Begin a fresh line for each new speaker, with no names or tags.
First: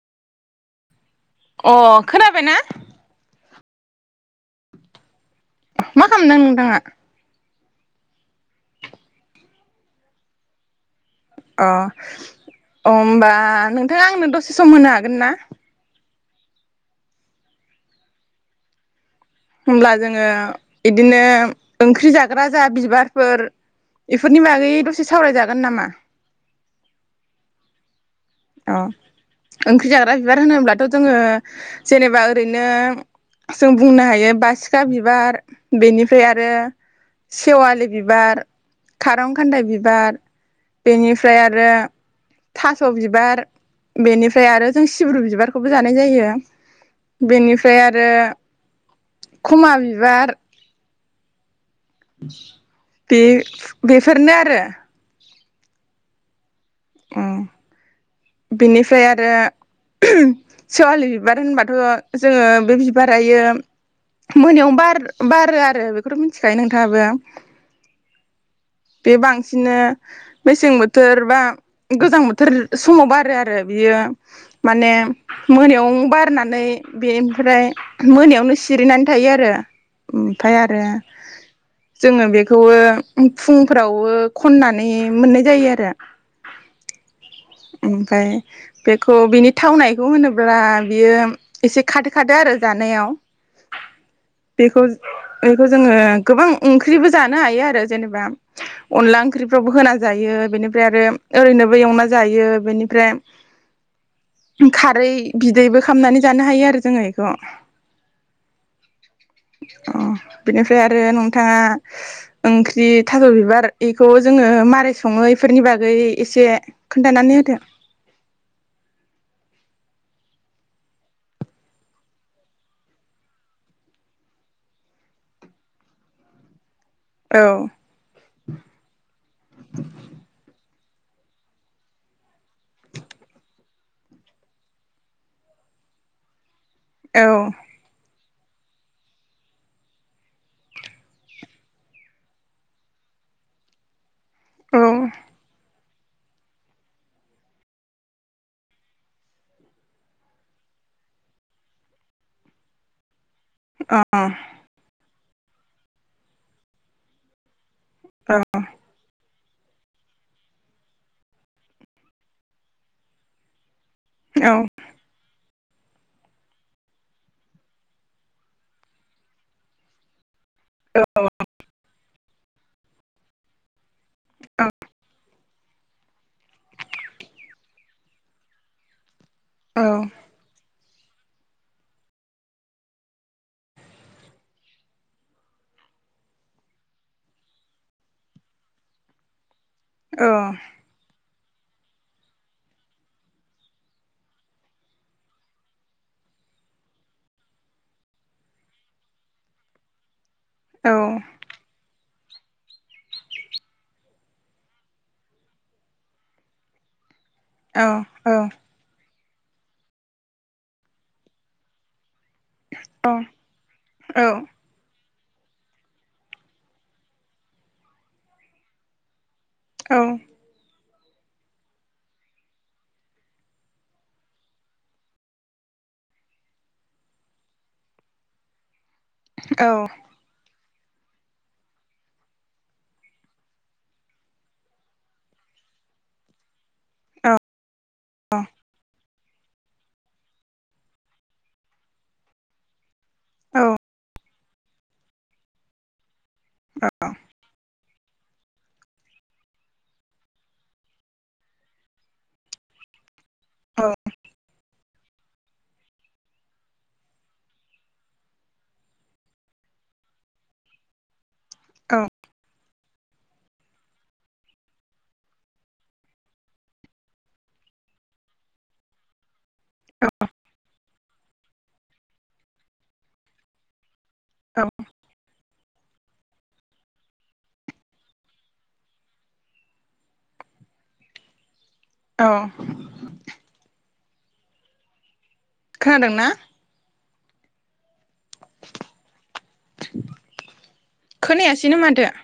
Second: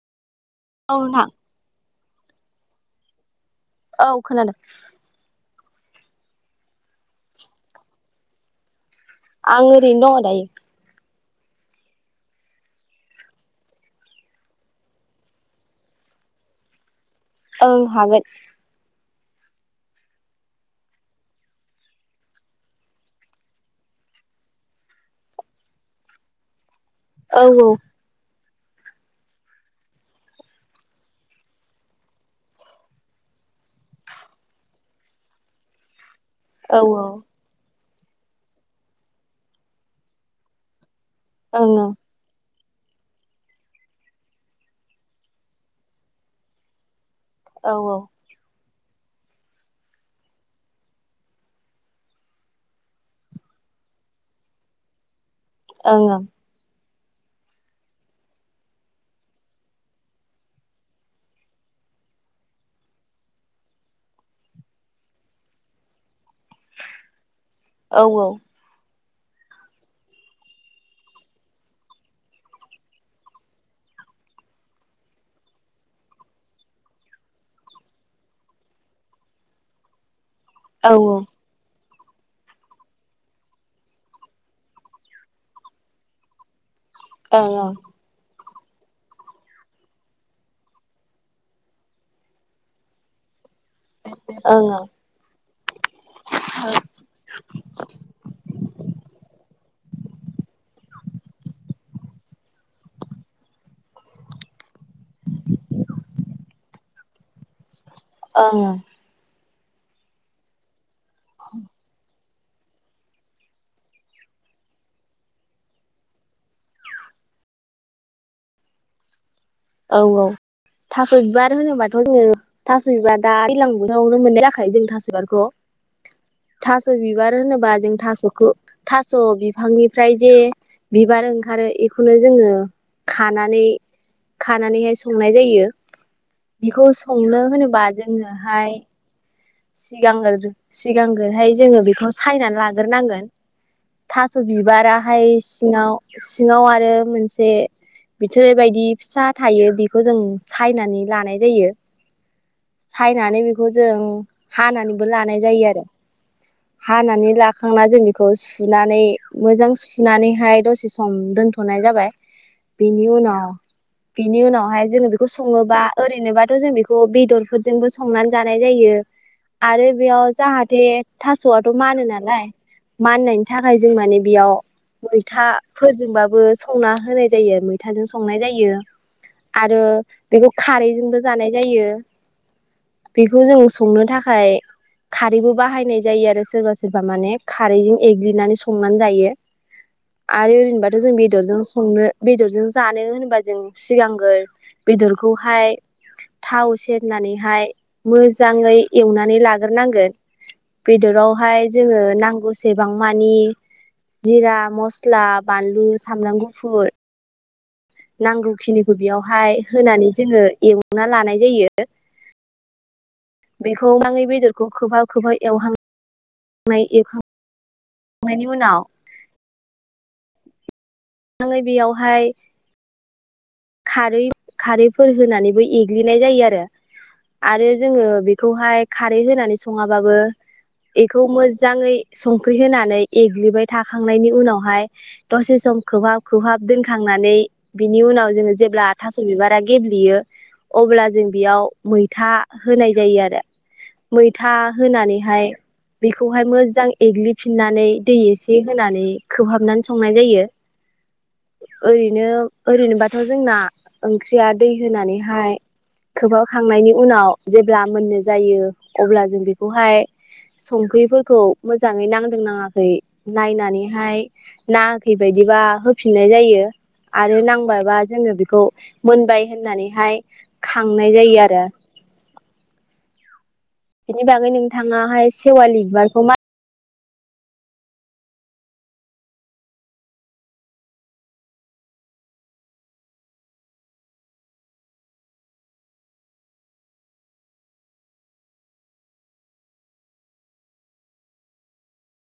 औ‌ नोंथां।
अ खोनाबायना।
औ खोनादों।
मा खालामदों नोंथाङा।
आं ओरैनो दं दायो।
अ अ होमबा नोंथाङा आंनो दसे सम होनो हागोन ना।
ओं हागोन।
होमब्ला जोङो बिदिनो ओंख्रि जाग्रा जा बिबारफोर इफोरनि बागै दसे सावरायजागोन नामा?
औ औ।
अ ओंख्रि जाग्रा बिबार होनोब्लाथ' जोङो जेनेबा ओरैनो जों बुंनो हायो बासिखा बिबार बेनि फ्रे आरो
औ
सेवालि बिबार खारं खान्दाय बिबार बेनिफ्राय आरो
ओं ओं
थास' बिब बार बेनिफ्राय आरो जों सिब्रु बिबारखौबो जानाय जायो।
औ
बेनिफ्राय आरो खुमा बिबार बे बेफोरनो आरो।
ओं ओं।
उम बिनिफ्राय आरो सेवालि बिबार होनबाथ' जोंओ बे बिबारायो मोनायाव बार बारो आरो। बेखौथ' मिथिखायो नोंथाङाबो?
औ
बे बांसिनो मेसें बोथोर बा गोजां बोथोर समाव बारो आरो बियो माने मोनायाव बारनानै बेनिफ्राय मोनायावनो सिरिनानै थायो आरो। फाय आरो
औ
जोङो बेखौबो फुंफोरावबो खननानै मोननाय जायो आरो।
ओं ओं।
ओमफ्राय बेखौ बिनि थावनायखौ होनोब्ला बियो एसे खादो खादो आरो जानायाव। बेखौ बेखौ जोङो गोबां ओंख्रिबो जानो हायो आरो जेनेबा अनला ओंख्रिफ्रावबो होना जायो बेनिफ्राय आरो ओरैनोबो एवना जायो बेनिफ्राय [unintelligible] औरै बिदैबो खामनानै जानो हायो आरो जोङो। खौ।
ओं ओ।
अ बिनोसै आ रो नोंथाङा ओंख्रि थास' बिबार बेखौ जोङो मारै सङो इफोरनि बागै एसे खोन्थानानै होदो।
औ औ थास' बिबार होनोबाथ' जोङो थास' बिबार दा दैलां बोथोरावनो मोननाय जाखायो जों थास' बिबारखौ थास' बिबार
औ
होनोबा जों थास'खौ थास' बिफांनिफ्राय जे बिबार ओंखारो इखौनो जोङो खानानै खानानैहाय संनाय जायो। बिखौ
औ
संनो होनोबा जों जोङोहाय सिगांग्रो सिगांग्रोहाय जोङो बेखौ सायनानै लाग्रोनांगोन। थास'
औ अ
बिबाराहाय सिङाव सिङाव आरो मोनसे बिथोराइ बायदि फिसा थायो बेखौ जों सायनानै लानाय जायो। फैनानै बेखौ जों नानैबो लानाय जायो आरो। हानानै ला हखांना जों बेखौ सुनानै मोजां सुनानैहाय दसे सम दोनथ'नाय जाबाय बेनि उनाव बिनि
औ
उनावहाय जोङो बेखौ सङोबा ओरैनोबाथ' जों बेखौ बेदरफोरजोंबो संनानै जानाय जायो आरो बेयाव जाहाथे थास'आथ' मानो नालाय माननायनि थाखाय जों माने बेयाव मैथाफोरजोंबा संना होनाय जायो मैथाजों संनाय जायो। आरो
औ
बेखौ खारै जों ज बेखौ जों संनो थाखाय खारैबो बाहायनाय जायो आरो सोरबा सोरबा माने खारैजों एग्लिनानै संनानै जायो।
औ
आरो ओरैनोबाथ' जों बेदरजों संनो बेदरजों जानो होनोबा जों सिगांगोर बेदरखौहाय थाव सेरनानैहाय मोजाङै एवनानै लाग्रोनांगोन बेदरावहाय जोङो न नांगौसेबां मानि जिरा मस्ला बानलु सामब्राम गुफुर नांगौखिनिखौ बेयाव हाय होनानै जोङो एवना लानाय जायो
[inaudible]
बेखौ माङै
औ औ
बेदरखौ खोबहाब खौबो एवहां नाय एवखां नायनि उनाव
औ
माङै बेयावहाय खारै खारैफोर होनानैबो एग्लिनाय जायो आरो आरो जोङो बेखौहाय खारै होनानै सङाबाबो बेखौ मोजाङै संख्रि होनानै एग्लिबाय थाखांनायनि उनावहाय दसे सम खोबहाब खोबहाब दोनखांनानै बिनि उनाव जोङो जेब्ला थ' बिबारा गेबयो अब्ला जों बेयाव मैथा होनाय जायो आरो
औ
मै था होनानैहाय बेखौहाय मोजां एग्लिफिननानै दै एसे होनानै खोबहाबनानै संनाय जायो ओरैनो ओरैनो ब थ' जोंना ओंख्रिया दै होनानैहाय खोहाबखांनायनि उनाव जेब्ला मोननाय जायो अब्ला जों बेखौहाय संख्रिफोरखौ मोजाङै नांदों नाङाखै नायनानैहाय नाङाखै बायदिबा होफिननाय जायो आरो नांबायबा जोङो बेखौ मोनबाय होननानैहाय खांनाय जायो आरो बेनि बागै नोंथाङाहाय सेवालि बिबारखौ मा
औ खोनादों ना खोनायासैनो माथो